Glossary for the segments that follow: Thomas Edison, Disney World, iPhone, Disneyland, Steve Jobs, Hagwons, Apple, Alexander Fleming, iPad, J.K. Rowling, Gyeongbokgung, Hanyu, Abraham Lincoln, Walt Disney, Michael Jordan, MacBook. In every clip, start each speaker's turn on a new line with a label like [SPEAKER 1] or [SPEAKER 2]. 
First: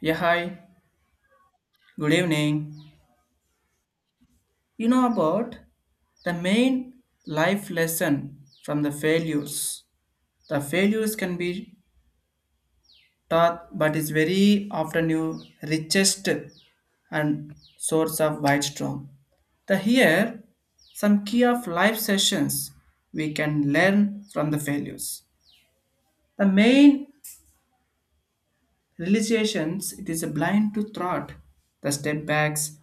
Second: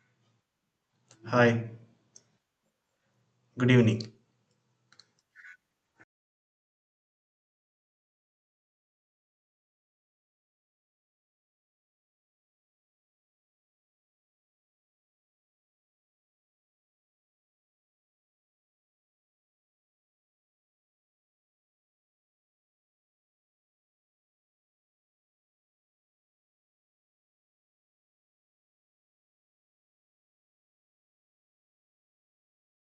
[SPEAKER 1] Yeah, hi.
[SPEAKER 2] Hi,
[SPEAKER 1] Good evening.
[SPEAKER 2] good evening.
[SPEAKER 1] About the main life lesson from the failures. The failures can be taught, but is very often your richest and source of wisdom. The here some key of life sessions we can learn from the failures. The main realizations it is a blind to thought, the step backs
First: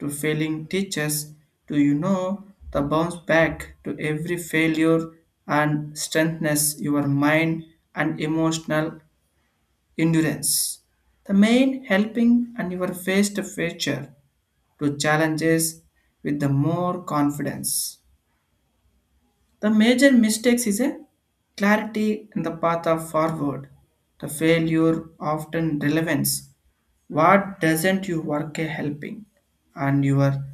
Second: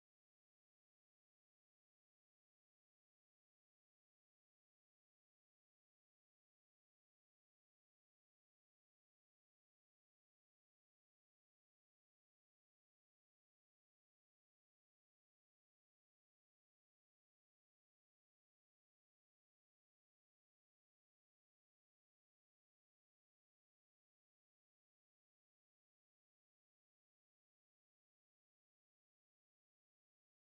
[SPEAKER 1] to failing teachers, to the bounce back to every failure and strengthens your mind and emotional endurance. The main helping and your face to future to challenges with the more confidence. The major mistakes is a clarity in the path of forward. The failure often relevance what doesn't you work a helping? And you are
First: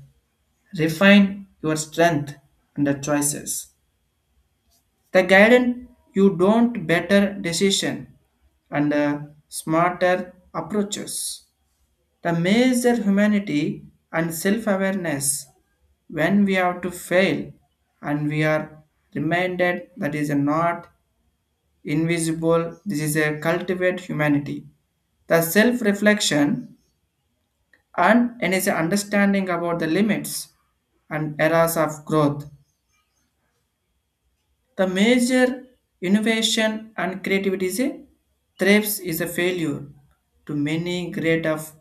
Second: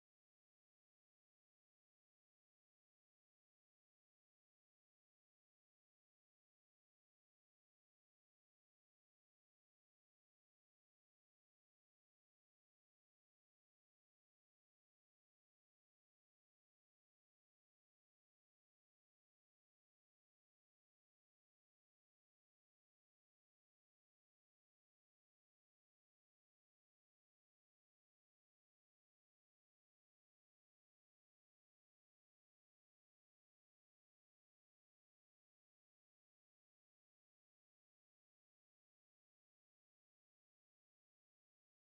[SPEAKER 1] refine your strength and the choices. The guidance you don't better decision and smarter approaches. The major humanity and self-awareness when we have to fail and we are reminded that is not invisible, this is a cultivate humanity. The self-reflection and in his understanding about the limits and eras of growth. The major innovation and creativity is a thrives is a failure to many great of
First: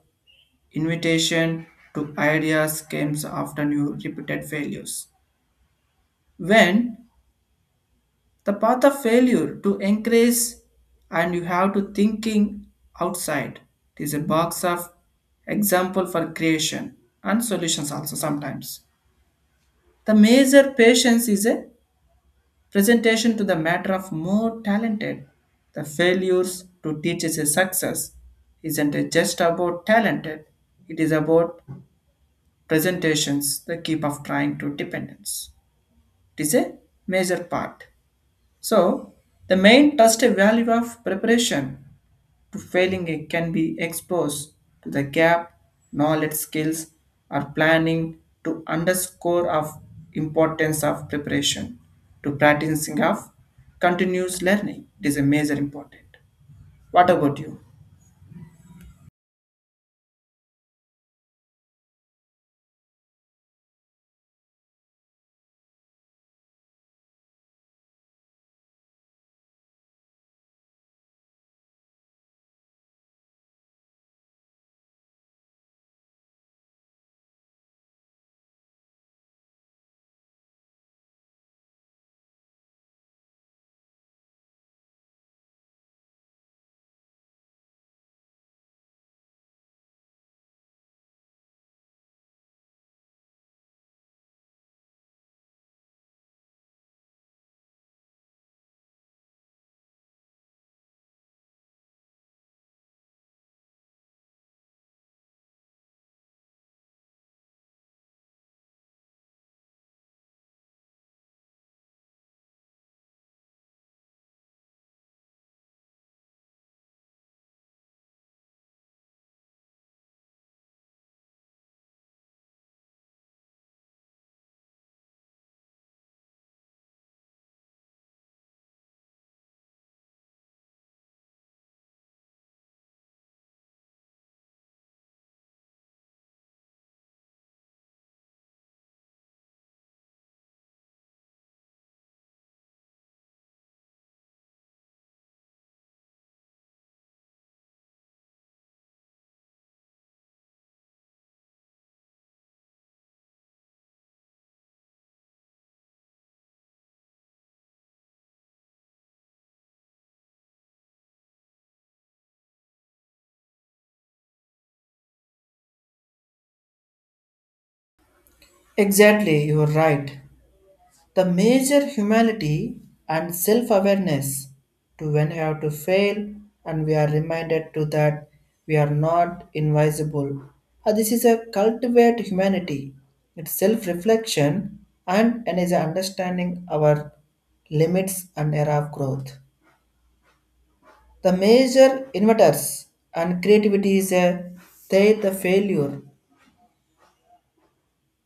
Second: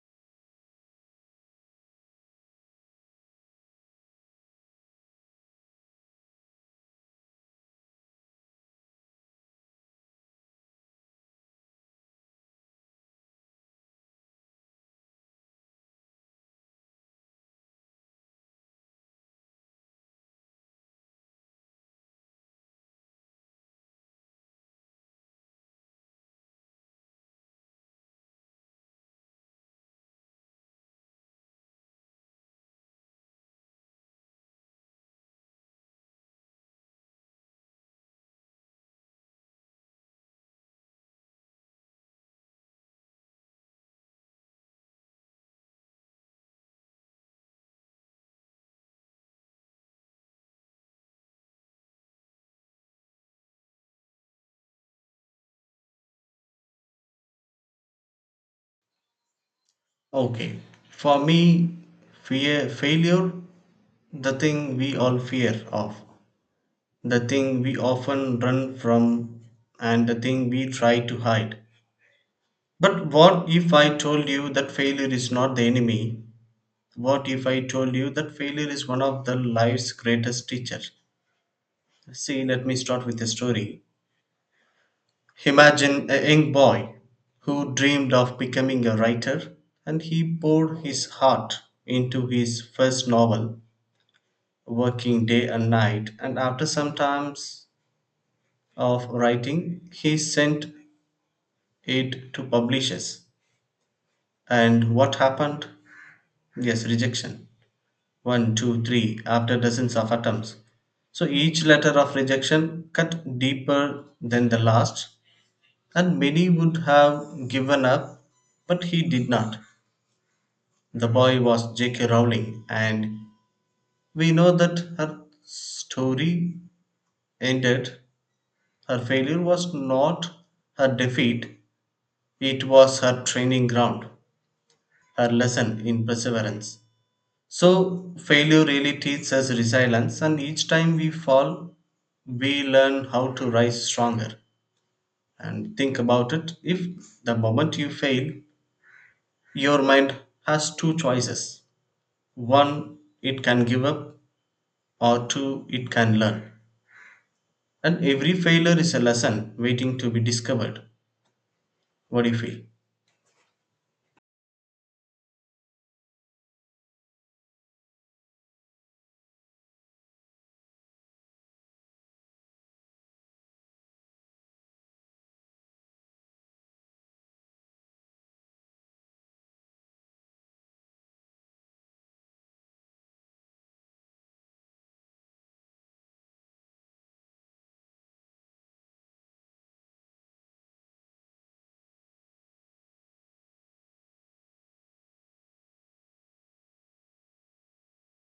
[SPEAKER 1] invitation to ideas comes after new repeated failures. When the path of failure to increase and you have to thinking outside. It is a box of example for creation and solutions also sometimes. The major patience is a presentation to the matter of more talented. The failures to teach is a success isn't it just about talented. It is about presentations, the keep of trying to dependence. It is a major part. So the main trust value of preparation to failing it can be exposed to the gap knowledge skills or planning to underscore of importance of preparation to practicing of continuous learning it is a major important. What about you?
[SPEAKER 2] Okay, for me, fear, failure, the thing we all fear of, the thing we often run from, and the thing we try to hide. But what if I told you that failure is not the enemy? What if I told you that failure is one of the life's greatest teachers? See, let me start with a story. Imagine a young boy who dreamed of becoming a writer, and he poured his heart into his first novel, working day and night, and after some times of writing, he sent it to publishers. And what happened? Yes, rejection. One, two, three, after dozens of attempts. So each letter of rejection cut deeper than the last, and many would have given up, but he did not. The boy was J.K. Rowling, and we know that her story ended. Her failure was not her defeat, it was her training ground, her lesson in perseverance. So, failure really teaches us resilience, and each time we fall, we learn how to rise stronger. And think about it if the moment you fail, your mind has two choices. One, it can give up, or two it can learn. And every failure is a lesson waiting to be discovered. What do you feel?
[SPEAKER 1] Exactly, you are right. The major humility and self-awareness to when we have to fail and we are reminded to that we are not invisible. This is a cultivate humanity, it's self-reflection and is understanding our limits and era of growth. The major inverters and creativity is a they the failure,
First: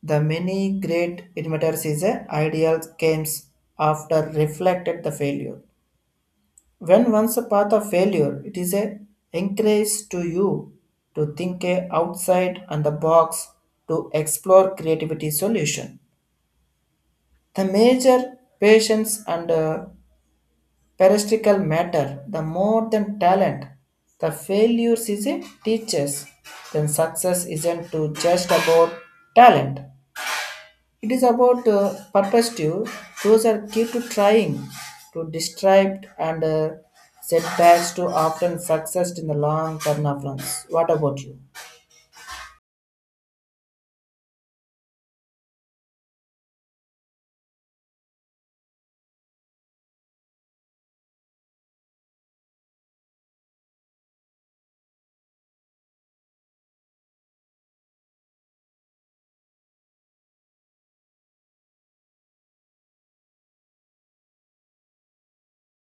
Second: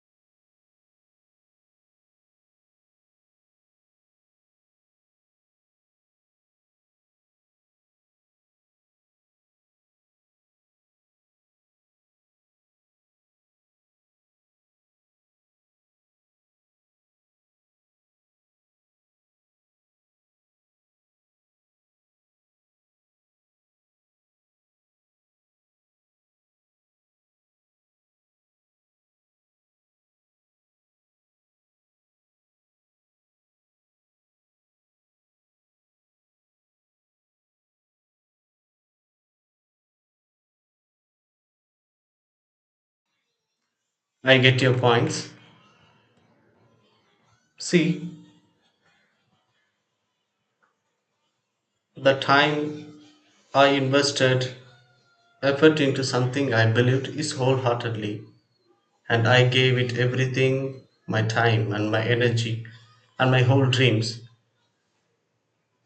[SPEAKER 1] the many great inventors is a ideal games after reflected the failure. When once a path of failure, it is a encourage to you to think a outside and the box to explore creativity solution. The major patience and peristical matter, the more than talent, the failures is a teachers. Then success isn't to just about talent. It is about perspective. Those are key to trying to distract and setbacks to often success in the long term of runs. What about you?
[SPEAKER 2] I get your points. See, the time I invested effort into something I believed is wholeheartedly, and I gave it everything, my time and my energy and my whole dreams.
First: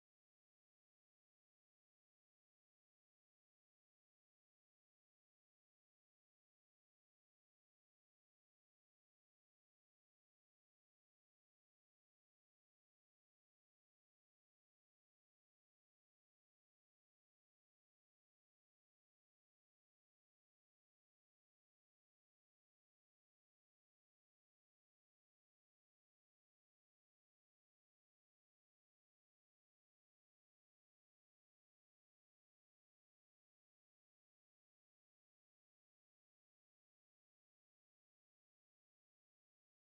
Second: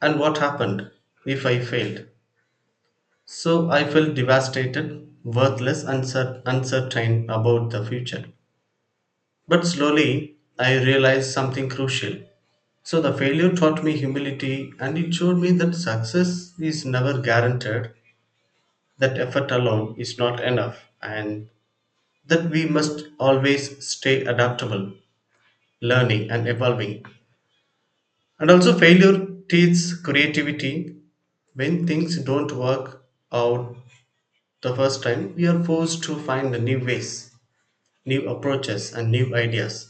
[SPEAKER 2] And what happened if I failed? So I felt devastated, worthless, and uncertain about the future. But slowly, I realized something crucial. So, the failure taught me humility and it showed me that success is never guaranteed, that effort alone is not enough, and that we must always stay adaptable, learning and evolving. And also, failure teaches creativity. When things don't work out the first time, we are forced to find new ways, new approaches, and new ideas.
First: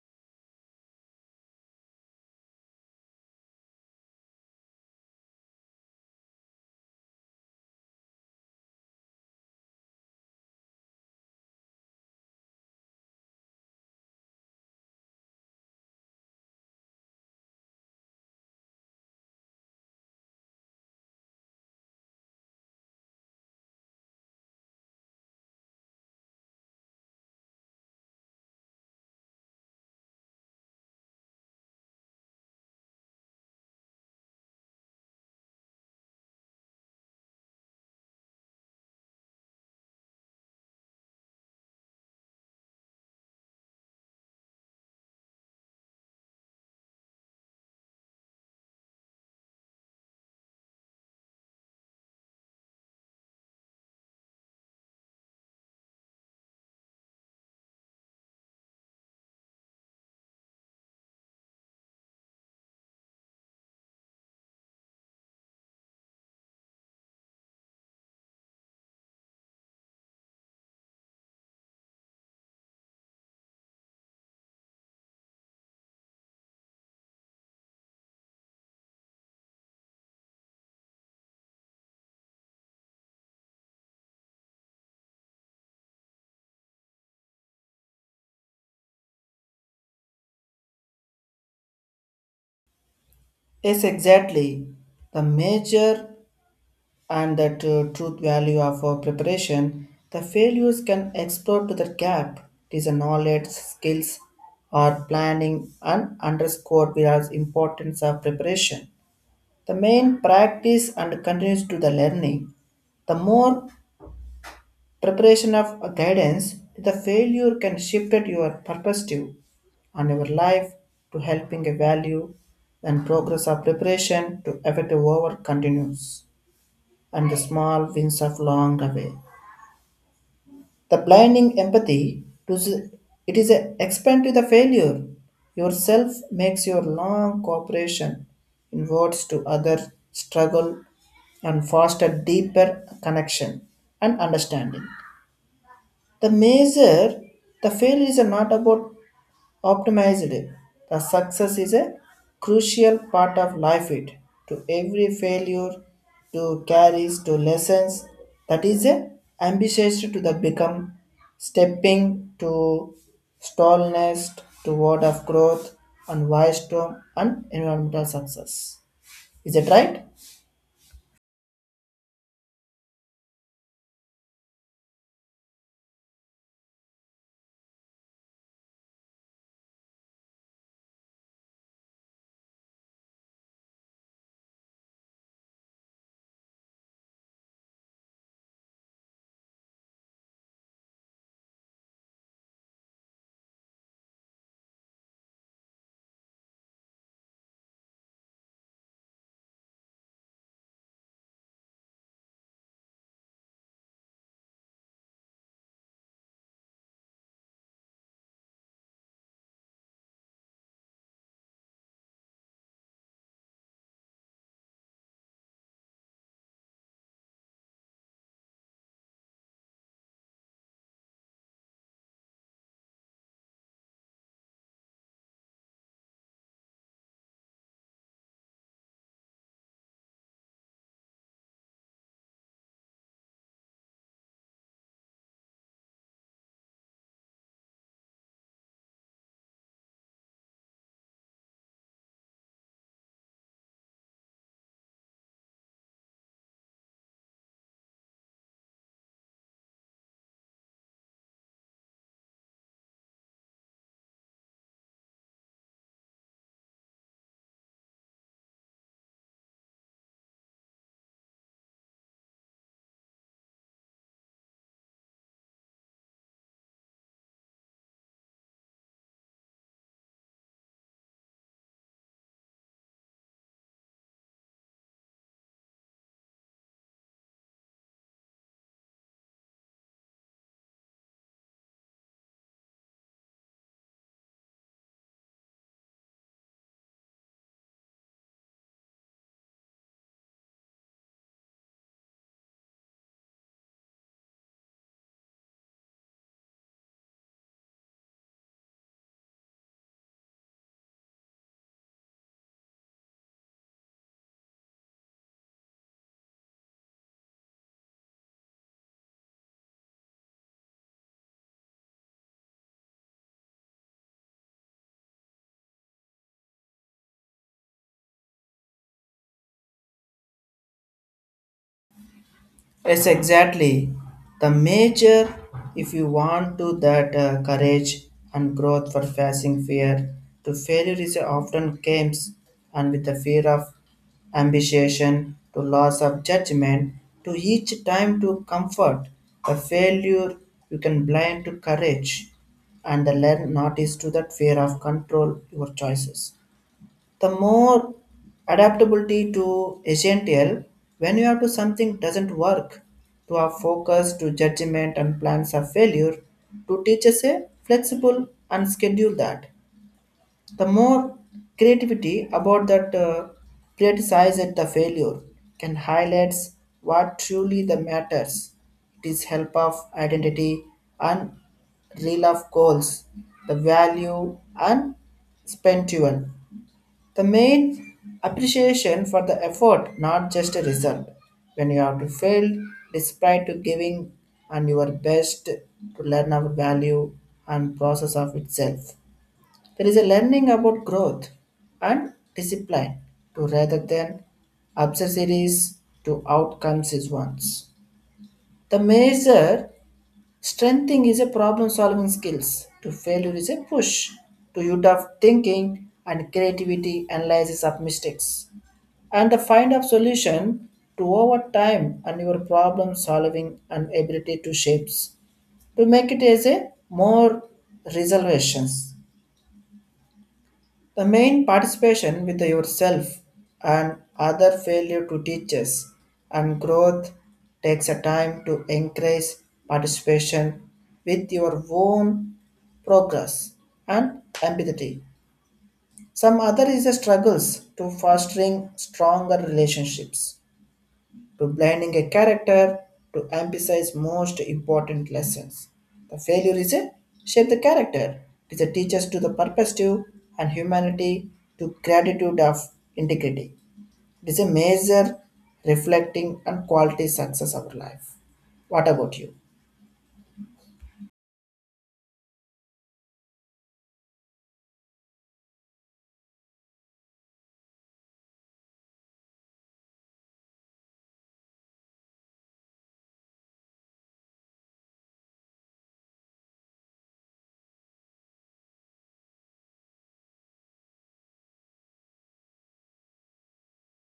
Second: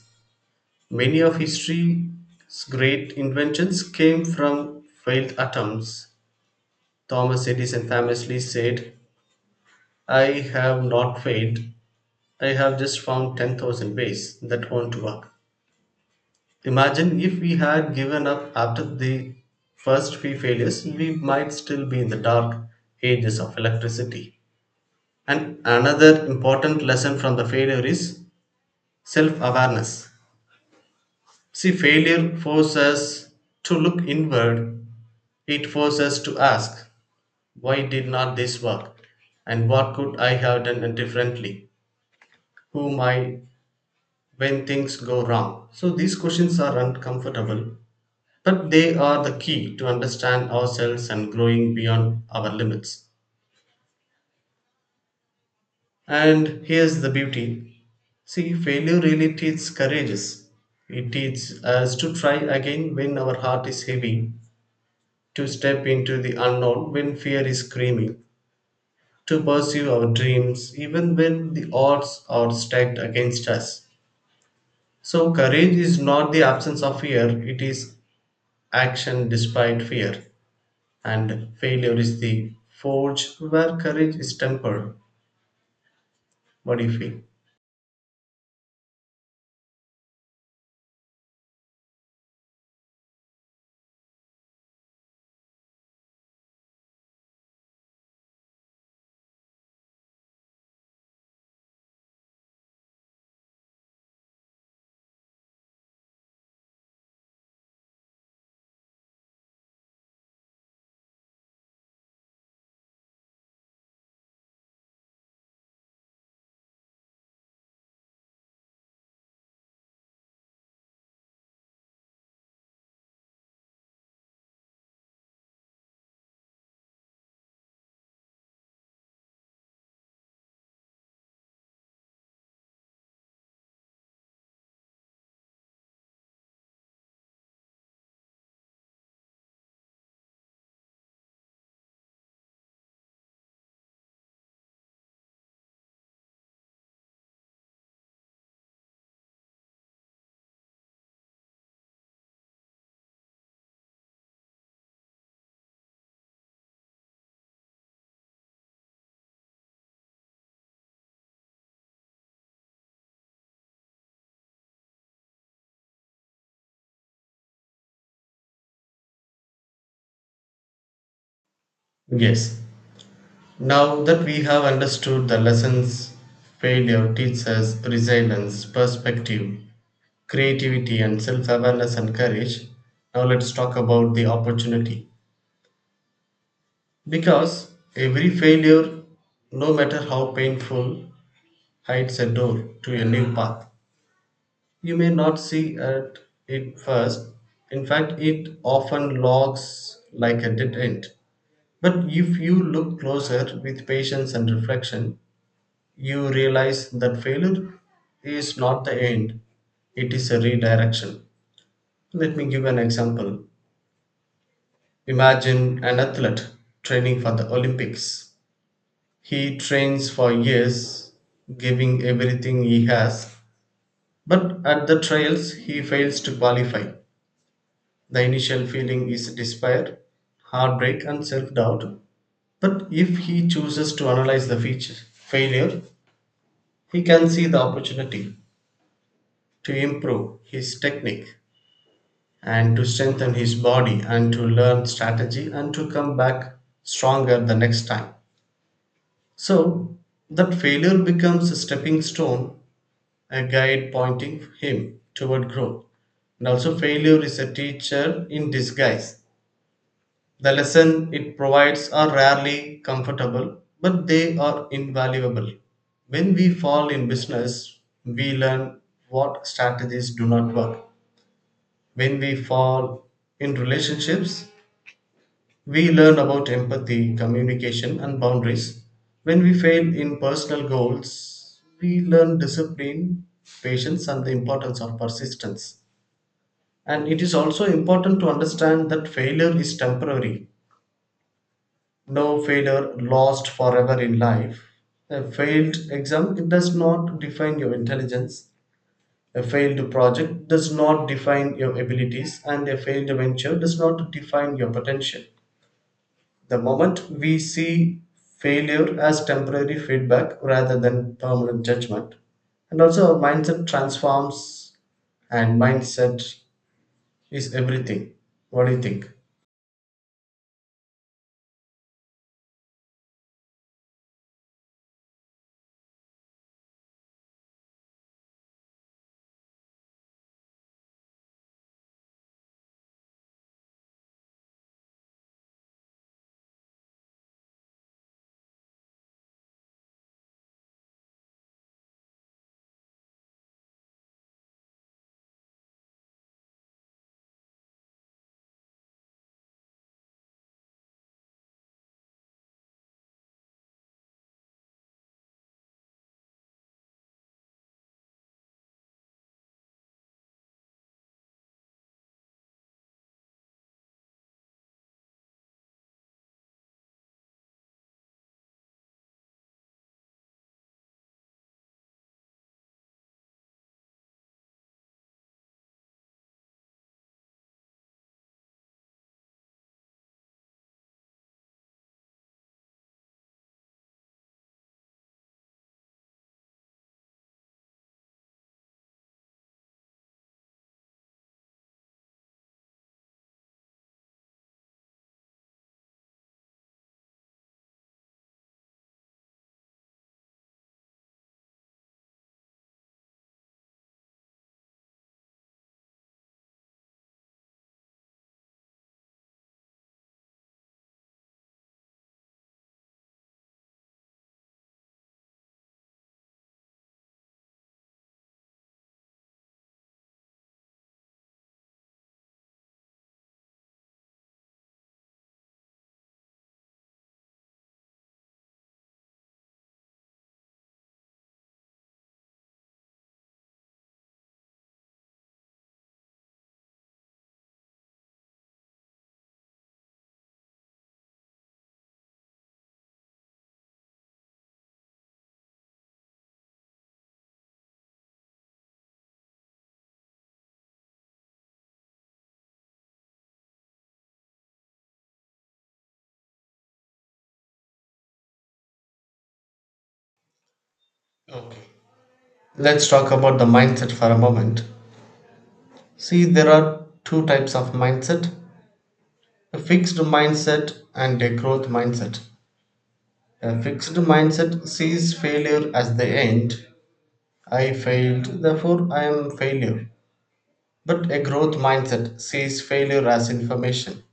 [SPEAKER 2] Many of history's great inventions came from failed attempts. Thomas Edison famously said, I have not failed, I have just found 10,000 ways that won't work. Imagine if we had given up after the first few failures, we might still be in the dark ages of electricity. And another important lesson from the failure is self awareness. See, failure forces us to look inward. It forces us to ask, why did not this work? And what could I have done differently? Who am I when things go wrong? So these questions are uncomfortable, but they are the key to understand ourselves and growing beyond our limits. And here's the beauty. See, failure really teaches courage. It teaches us to try again when our heart is heavy, to step into the unknown when fear is screaming, to pursue our dreams even when the odds are stacked against us. So, courage is not the absence of fear, it is action despite fear. And failure is the forge where courage is tempered. What do you feel?
[SPEAKER 1] Yes, exactly. The major and the truth value of our preparation, the failures can explore to the gap. It is a knowledge, skills, or planning and underscore the importance of preparation. The main practice and continues to the learning. The more preparation of guidance to the failure can shift at your perspective on your life to helping a value and progress of preparation to effective over continues and the small wins of long away. The blinding empathy to the, it is a expand to the failure. Yourself makes your long cooperation in words to other struggle and foster deeper connection and understanding. The measure, the failure is not about optimized. The success is a crucial part of life. It to every failure, to carries to lessons. That is a ambitious to the become, stepping to stallness toward of growth and wisdom and environmental success. Is it right?
[SPEAKER 2] Yes. Now that we have understood the lessons failure teaches us, resilience, perspective, creativity and self-awareness and courage, now let's talk about the opportunity, because every failure, no matter how painful, hides a door to a new path you may not see at it first. In fact, it often looks like a dead end, but if you look closer with patience and reflection, you realize that failure is not the end, it is a redirection. Let me give an example. Imagine an athlete training for the Olympics. He trains for years, giving everything he has, but at the trials he fails to qualify. The initial feeling is despair, heartbreak, and self doubt. But if he chooses to analyze the feature, failure, he can see the opportunity to improve his technique and to strengthen his body and to learn strategy and to come back stronger the next time. So that failure becomes a stepping stone, a guide pointing him toward growth. And also, failure is a teacher in disguise. The lesson it provides are rarely comfortable, but they are invaluable. When we fall in business, we learn what strategies do not work. When we fall in relationships, we learn about empathy, communication, and boundaries. When we fail in personal goals, we learn discipline, patience, and the importance of persistence. And it is also important to understand that failure is temporary. No failure lost forever in life. A failed exam, it does not define your intelligence. A failed project does not define your abilities, and a failed venture does not define your potential. The moment we see failure as temporary feedback rather than permanent judgment, and also our mindset transforms, and mindset is everything. What do you think?
[SPEAKER 1] Yes, exactly. The major, if you want to that courage and growth for facing fear, to failure is often comes and with the fear of ambition, to loss of judgment, to each time to comfort. The failure you can blind to courage, and the learn not is to that fear of control your choices, the more adaptability to essential when you have to something doesn't work to have focus to judgment and plans of failure to teach us a flexible and schedule that the more creativity about that criticize at the failure can highlights what truly the matters. It is help of identity and real of goals, the value and spent even the main appreciation for the effort, not just a result. When you have to fail, despite to giving and your best to learn our value and process of itself. There is a learning about growth and discipline to rather than obsessives to outcomes is once. The major strengthening is a problem solving skills. To failure is a push to youth of thinking and creativity analysis of mistakes and the find of solution to over time and your problem solving and ability to shapes to make it as a more resolutions. The main participation with yourself and other failure to teachers and growth takes a time to increase participation with your own progress and empathy, some other is the struggles to fostering stronger relationships to blinding a character to emphasize most important lessons. The failure is a shape the character. It is a teaches to the perspective and humanity to gratitude of integrity. It is a major reflecting and quality success of life. What about you?
[SPEAKER 2] Okay. Let's talk about the mindset for a moment. See, there are two types of mindset, a fixed mindset and a growth mindset. A fixed mindset sees failure as the end. I failed, therefore I am a failure. But a growth mindset sees failure as information.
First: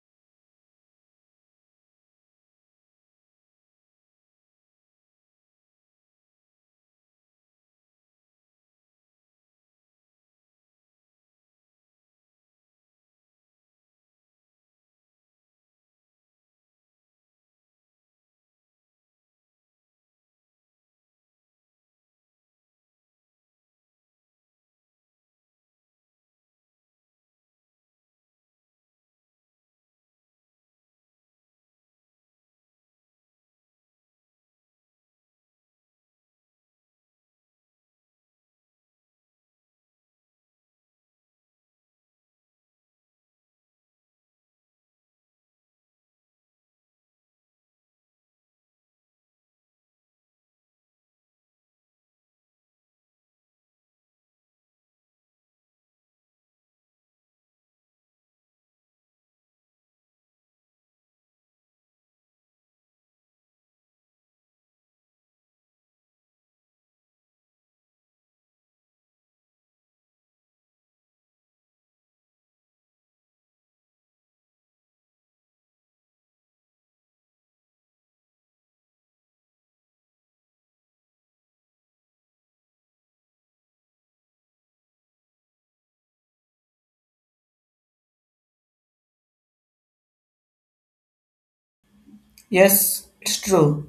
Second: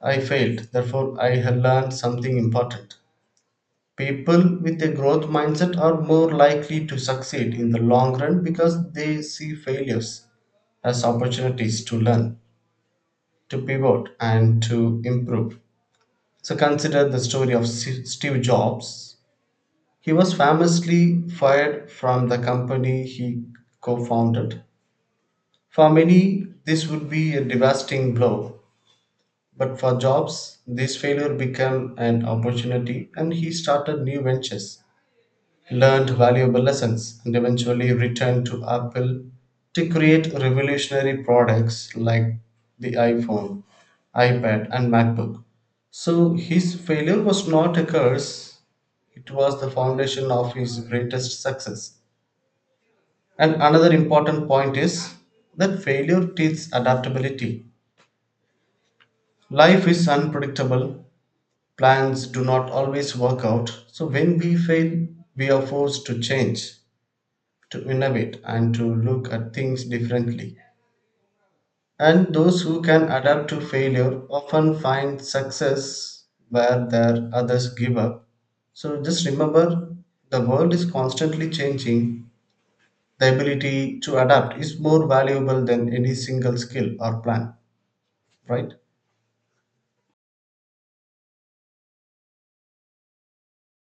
[SPEAKER 2] I failed, therefore I have learned something important. People with a growth mindset are more likely to succeed in the long run because they see failures as opportunities to learn, to pivot, and to improve. So consider the story of Steve Jobs. He was famously fired from the company he co founded. For many, this would be a devastating blow. But for Jobs, this failure became an opportunity and he started new ventures, learned valuable lessons, and eventually returned to Apple to create revolutionary products like the iPhone, iPad, and MacBook. So his failure was not a curse, it was the foundation of his greatest success. And another important point is that failure teaches adaptability. Life is unpredictable. Plans do not always work out, so when we fail, we are forced to change, to innovate, and to look at things differently. And those who can adapt to failure often find success where their others give up. So just remember, the world is constantly changing. The ability to adapt is more valuable than any single skill or plan, right?
[SPEAKER 1] Yes, it's true.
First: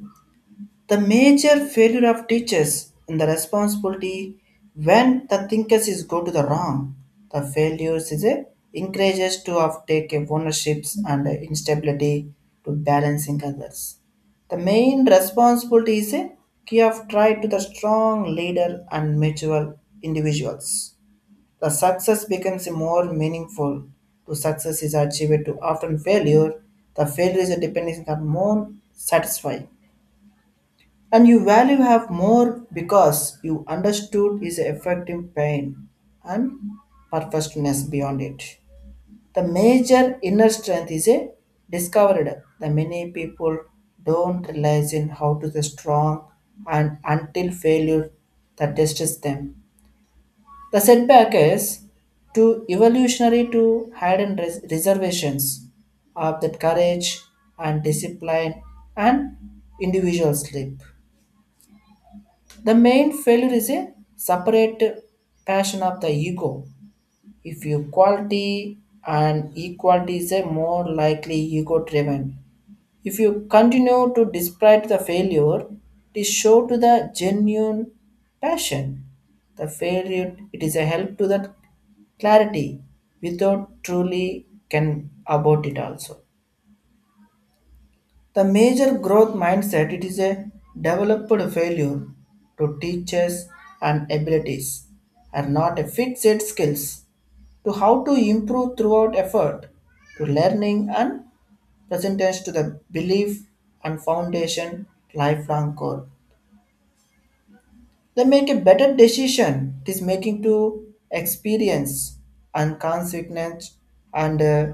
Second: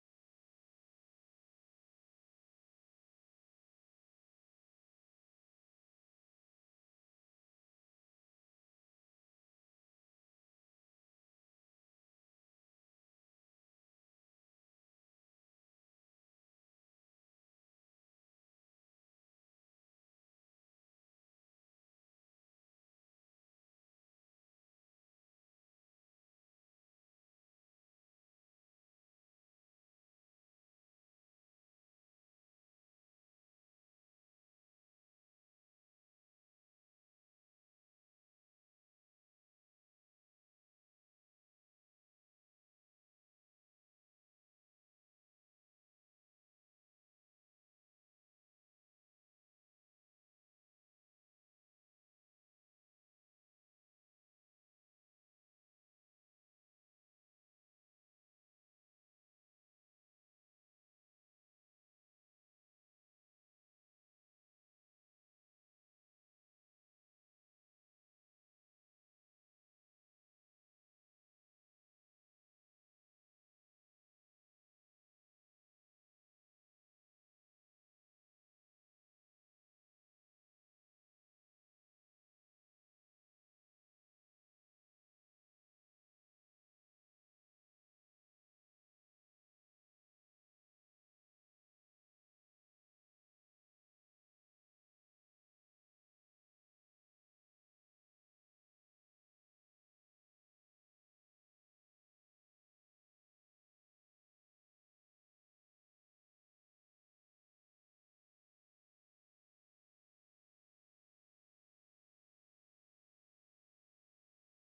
[SPEAKER 1] The major failure of teachers in the responsibility when the thinkers is go to the wrong. The failures is a encourages to of take a ownerships and a instability to balancing others. The main responsibility is a key of try to the strong leader and mutual individuals. The success becomes more meaningful. To success is achieved to often failure. The failure is a dependence on more satisfying and you value have more because you understood is affecting pain and purposefulness beyond it. The major inner strength is a discovered. The many people don't realize in how to the strong and until failure that tests them. The setback is to evolutionary to hidden reservations of that courage and discipline and individual sleep. The main failure is a separate passion of the ego. If equality and equality is a more likely ego driven. If you continue to despite the failure, it is show to the genuine passion. The failure it is a help to that clarity without truly can about it also. The major growth mindset it is a developed failure to teachers and abilities and not a fixed skills to how to improve throughout effort to learning and presentance to the belief and foundation lifelong goal. They make a better decision. It is making to experience and consequence and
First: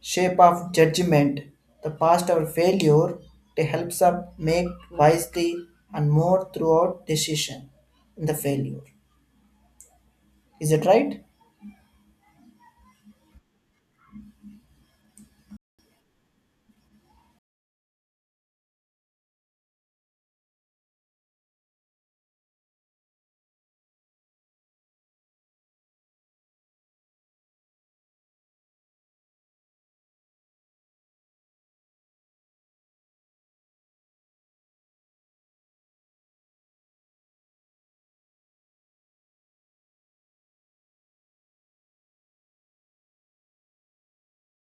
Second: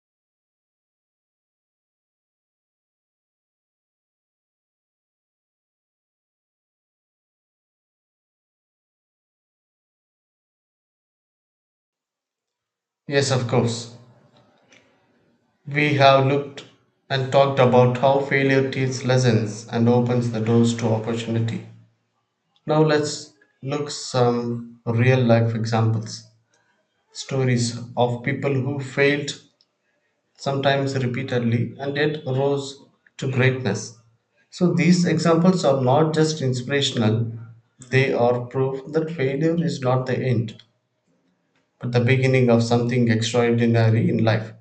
[SPEAKER 1] shape of judgment. The past or failure they helps us make wisely and more throughout decision in the failure. Is it right?
[SPEAKER 2] Yes, of course. We have looked and talked about how failure teaches lessons and opens the doors to opportunity. Now let's look some real life examples. Stories of people who failed sometimes repeatedly and yet rose to greatness. So these examples are not just inspirational, they are proof that failure is not the end, but the beginning of something extraordinary in life.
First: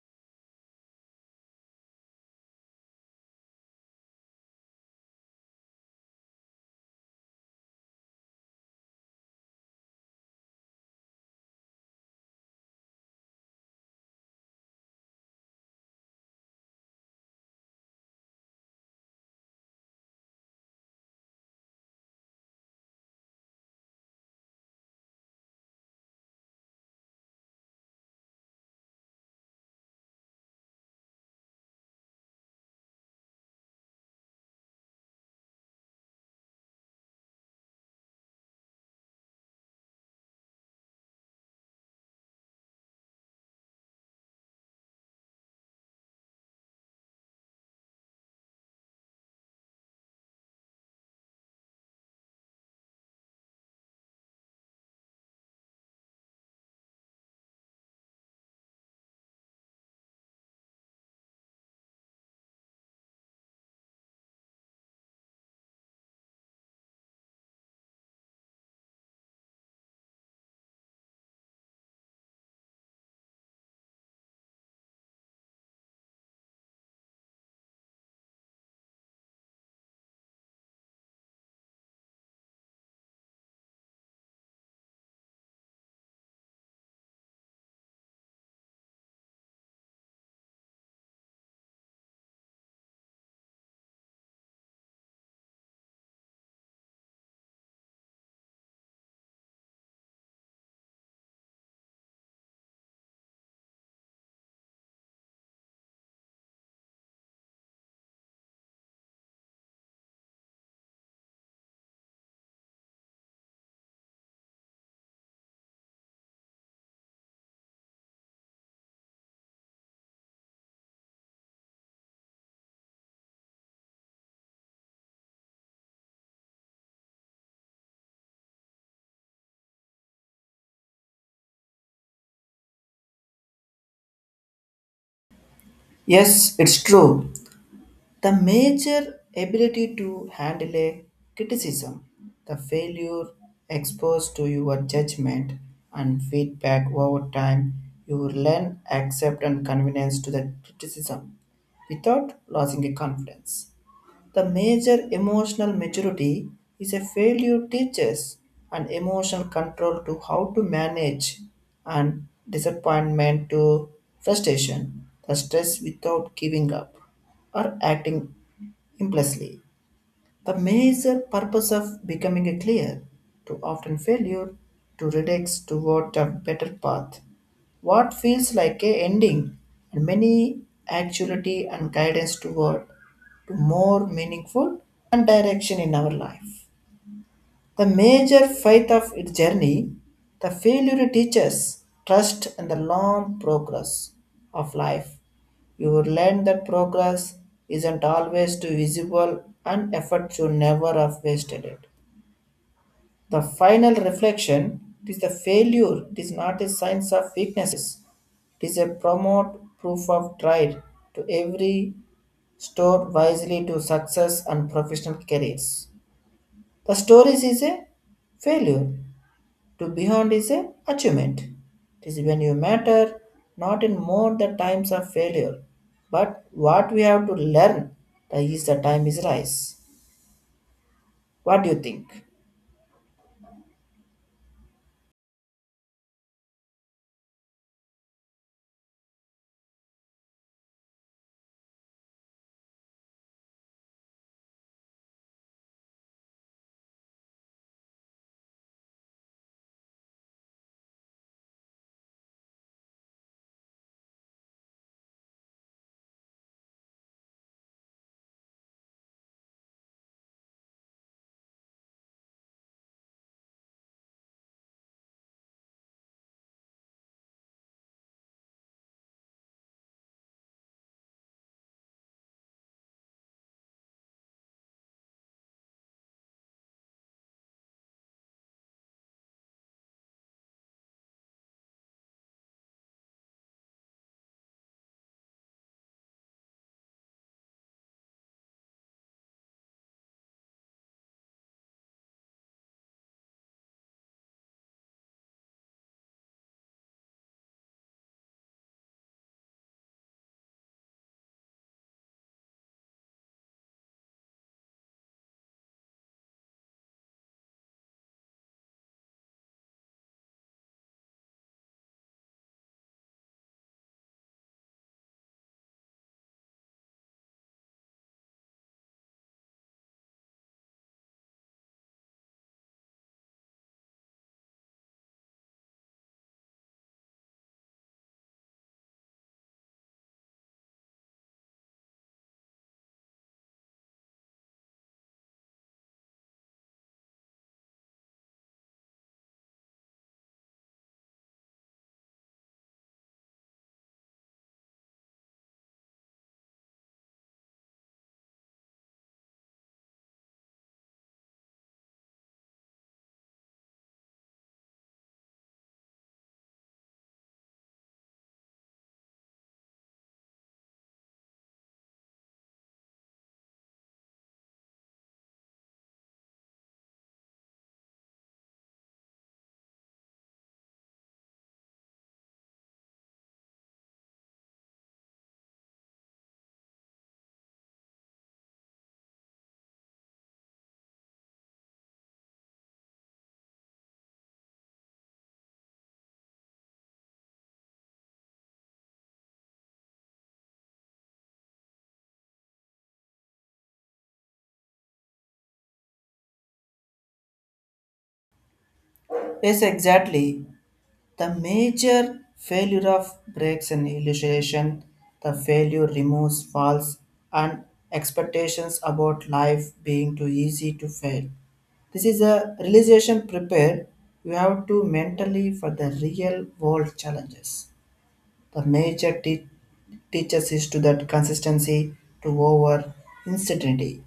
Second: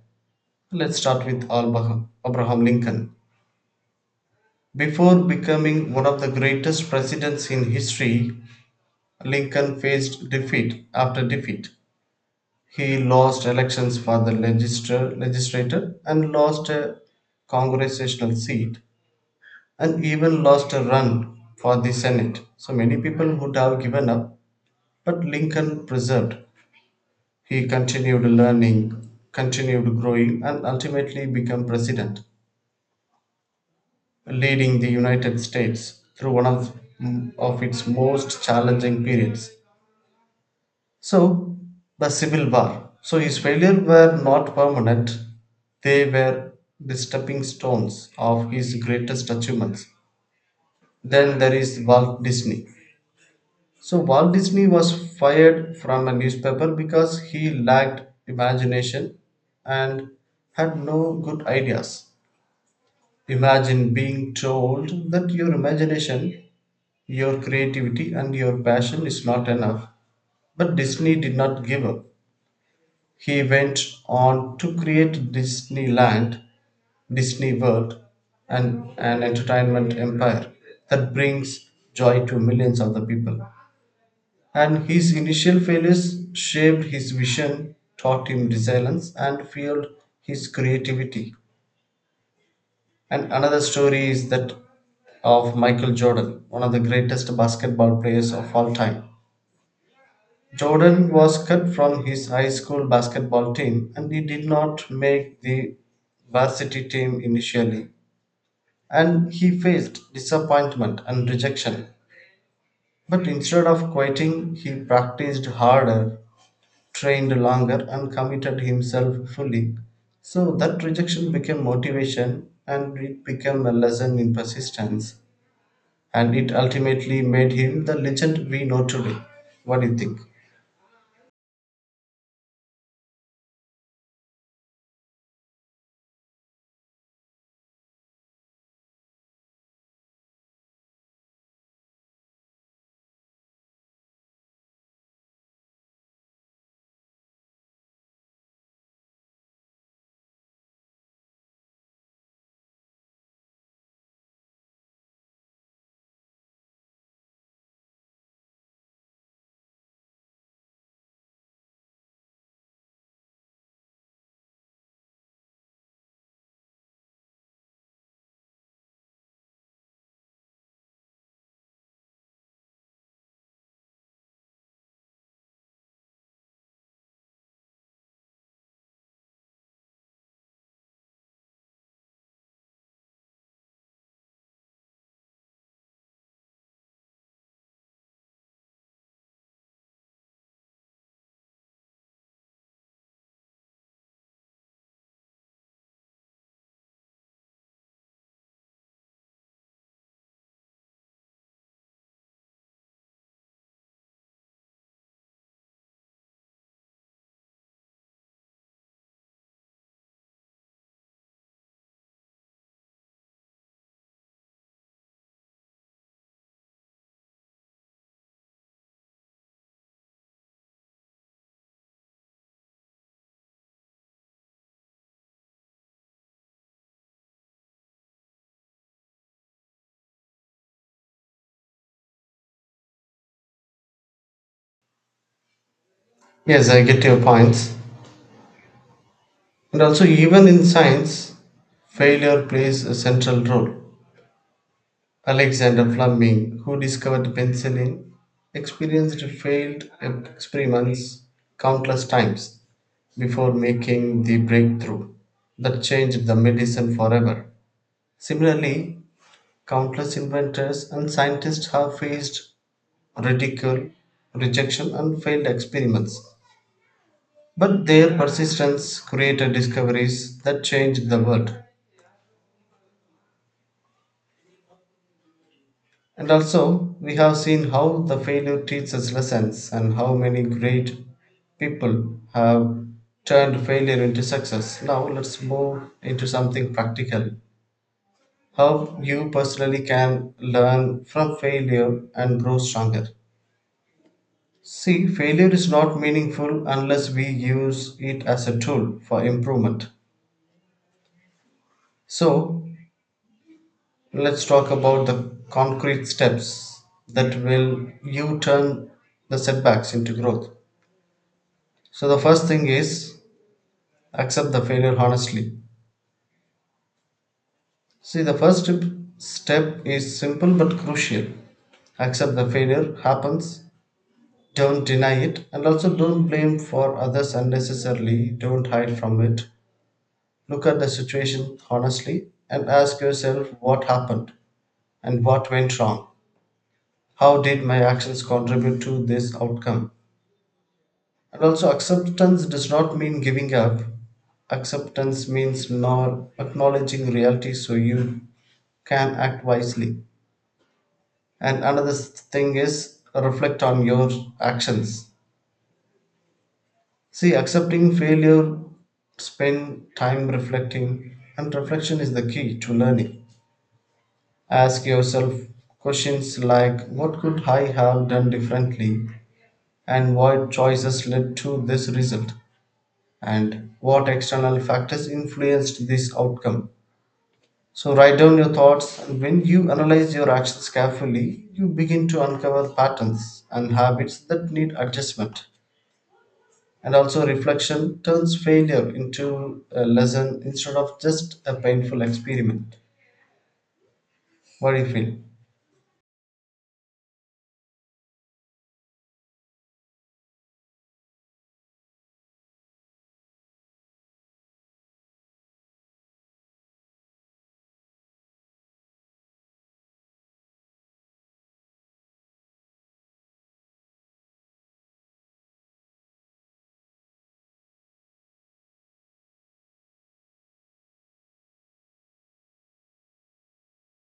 [SPEAKER 2] Let's start with Abraham Lincoln. Before becoming one of the greatest presidents in history, Lincoln faced defeat after defeat. He lost elections for the legislature, legislature, and lost a congressional seat and even lost a run for the Senate. So many people would have given up, but Lincoln preserved. He continued learning, continued growing, and ultimately became president, leading the United States through one of its most challenging periods. So, the Civil War. So, his failures were not permanent, they were the stepping stones of his greatest achievements. Then there is Walt Disney. So, Walt Disney was fired from a newspaper because he lacked imagination and had no good ideas. Imagine being told that your imagination, your creativity and your passion is not enough. But Disney did not give up. He went on to create Disneyland, Disney World, and an entertainment empire that brings joy to millions of the people. And his initial failures shaped his vision, taught him resilience, and fueled his creativity. And another story is that of Michael Jordan, one of the greatest basketball players of all time. Jordan was cut from his high school basketball team and he did not make the varsity team initially. And he faced disappointment and rejection. But instead of quitting, he practiced harder, trained longer, and committed himself fully. So that rejection became motivation and it became a lesson in persistence. And it ultimately made him the legend we know today. What do you think?
[SPEAKER 1] Yes, it's true. The major ability to handle a criticism, the failure exposed to your judgment and feedback over time, you learn accept and convenience to the criticism without losing a confidence. The major emotional maturity is a failure teaches and emotional control to how to manage and disappointment to frustration, the stress without giving up or acting impulsively. The major purpose of becoming a clear to often failure to reduce toward a better path, what feels like a ending and many actuality and guidance toward to more meaningful and direction in our life. The major faith of its journey, the failure teaches trust and the long progress of life. You will learn that progress isn't always too visible and effort should never have wasted it. The final reflection it is the failure, it is not a sign of weaknesses, it is a promote proof of tried to every store wisely to success and professional careers. The stories is a failure. To beyond is a achievement. It is when you matter not in more the times of failure, but what we have to learn that is the time is rise. What do you think?
[SPEAKER 2] Yes, I get your points. And also, even in science, failure plays a central role. Alexander Fleming, who discovered penicillin, experienced failed experiments countless times before making the breakthrough that changed the medicine forever. Similarly, countless inventors and scientists have faced ridicule, rejection, and failed experiments, but their persistence created discoveries that changed the world. And also, we have seen how the failure teaches us lessons and how many great people have turned failure into success. Now, let's move into something practical. How you personally can learn from failure and grow stronger. See, failure is not meaningful unless we use it as a tool for improvement. So, let's talk about the concrete steps that will you turn the setbacks into growth. So the first thing is accept the failure honestly. See, the step is simple but crucial. Accept the failure happens, don't deny it, and also don't blame for others unnecessarily, don't hide from it. Look at the situation honestly and ask yourself what happened and what went wrong. How did my actions contribute to this outcome? And also, acceptance does not mean giving up. Acceptance means not acknowledging reality so you can act wisely. And another thing is reflect on your actions. See, accepting failure, spend time reflecting, and reflection is the key to learning. Ask yourself questions like what could I have done differently and what choices led to this result, and what external factors influenced this outcome. So, write down your thoughts, and when you analyze your actions carefully, you begin to uncover patterns and habits that need adjustment. And also, reflection turns failure into a lesson instead of just a painful experiment. What do you feel?
[SPEAKER 1] Yes, exactly. The major failure of breaks in illustration, the failure removes false and expectations about life being too easy to fail. This is a realization prepared you have to mentally for the real world challenges. The major teaches is to that consistency to over uncertainty.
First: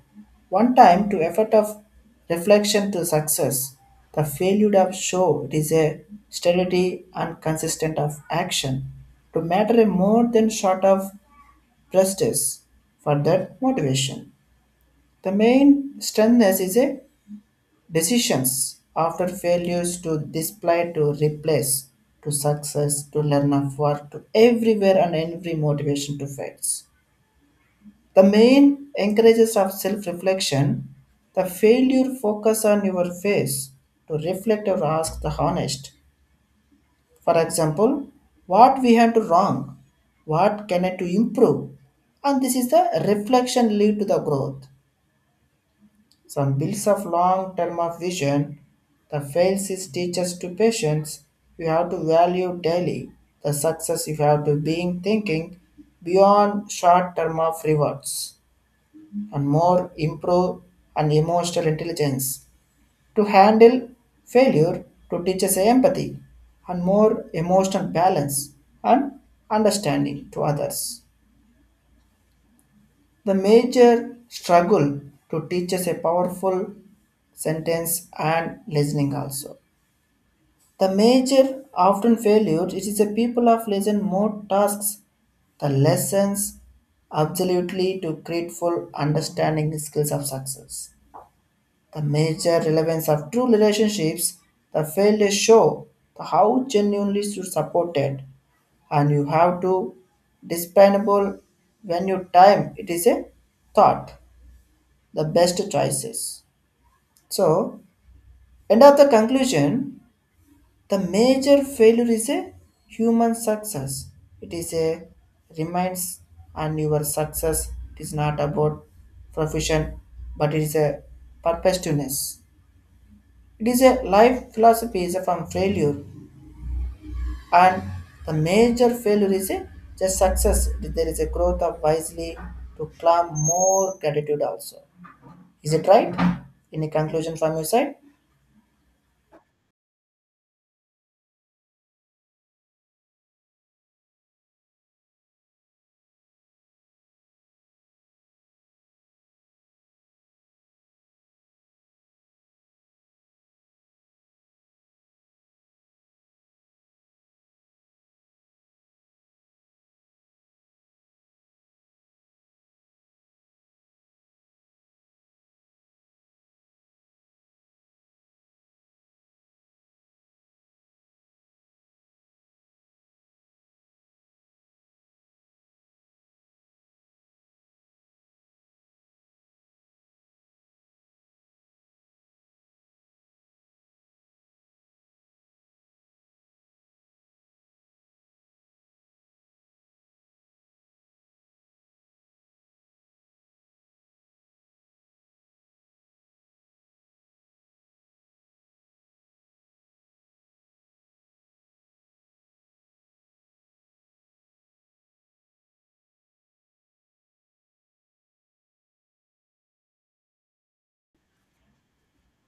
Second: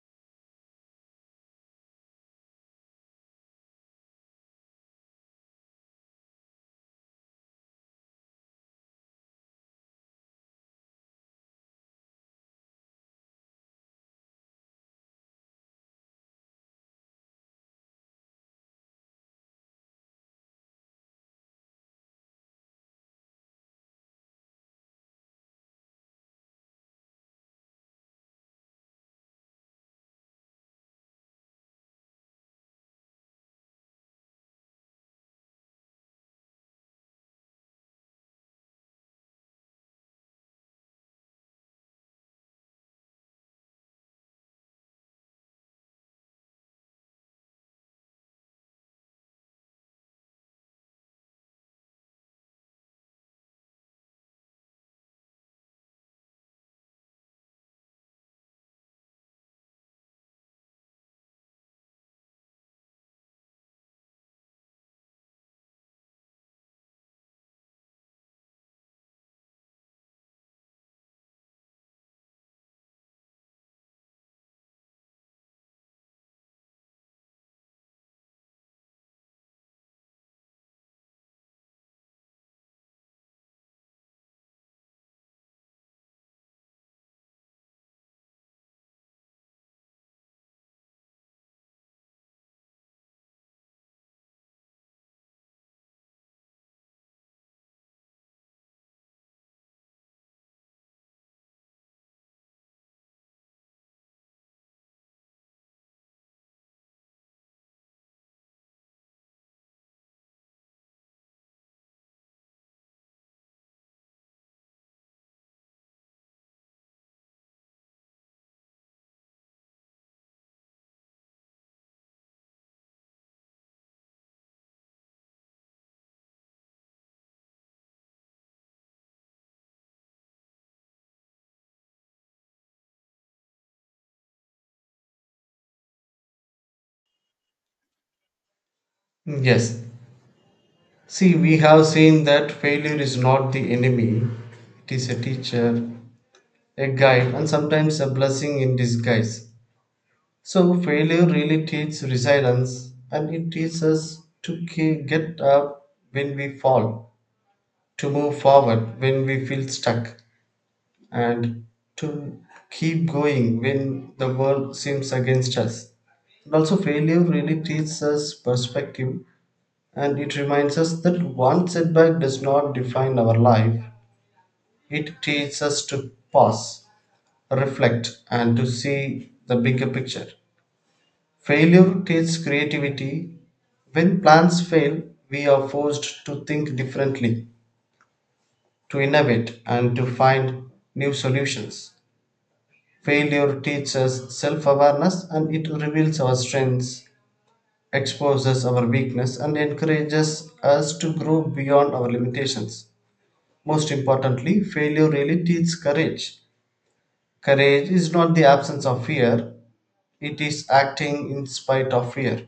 [SPEAKER 1] One time to effort of reflection to success, the failure of show it is a steadily and consistent of action to matter more than short of justice for that motivation. The main strength is a decisions after failures to display to replace to success to learn of work to everywhere and every motivation to fights. The main encourages of self-reflection, the failure focus on your face to reflect or ask the honest. For example, what we had to wrong, what can I to improve? And this is the reflection lead to the growth, some builds of long term of vision. The fails is teaches to patience. You have to value daily. The success you have to being thinking beyond short term of rewards and more improve and emotional intelligence to handle failure to teach us empathy and more emotional balance and understanding to others. The major struggle to teach us a powerful sentence and listening also. The major often failures it is the people of lesson more tasks, the lessons absolutely to create full understanding the skills of success. The major relevance of true relationships, the failures show the how genuinely you supported and you have to dispensable when your time it is a thought the best choices. So, end of the conclusion, the major failure is a human success. It is a reminds and your success it is not about profession, but it is a purposefulness. It is a life philosophy is from failure, and the major failure is a just success. There is a growth of wisely to climb more gratitude also. Is it right? Any conclusion from your side?
[SPEAKER 2] Yes. See, we have seen that failure is not the enemy, it is a teacher, a guide, and sometimes a blessing in disguise. So failure really teaches resilience and it teaches us to get up when we fall, to move forward when we feel stuck, and to keep going when the world seems against us. And also, failure really teaches us perspective and it reminds us that one setback does not define our life. It teaches us to pause, reflect, and to see the bigger picture. Failure teaches creativity. When plans fail, we are forced to think differently, to innovate, and to find new solutions. Failure teaches self awareness and it reveals our strengths, exposes our weakness, and encourages us to grow beyond our limitations. Most importantly, failure really teaches courage. Courage is not the absence of fear, it is acting in spite of fear.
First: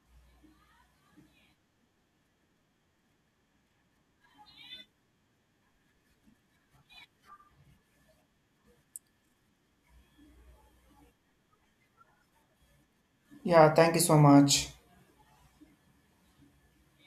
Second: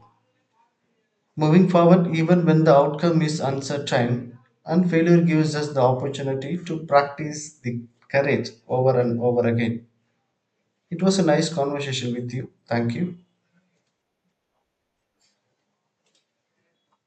[SPEAKER 2] Moving forward, even when the outcome is uncertain, and failure gives us the opportunity to practice the courage over and over again. It was a nice conversation with you. Thank you.
[SPEAKER 1] Yeah, thank you so much.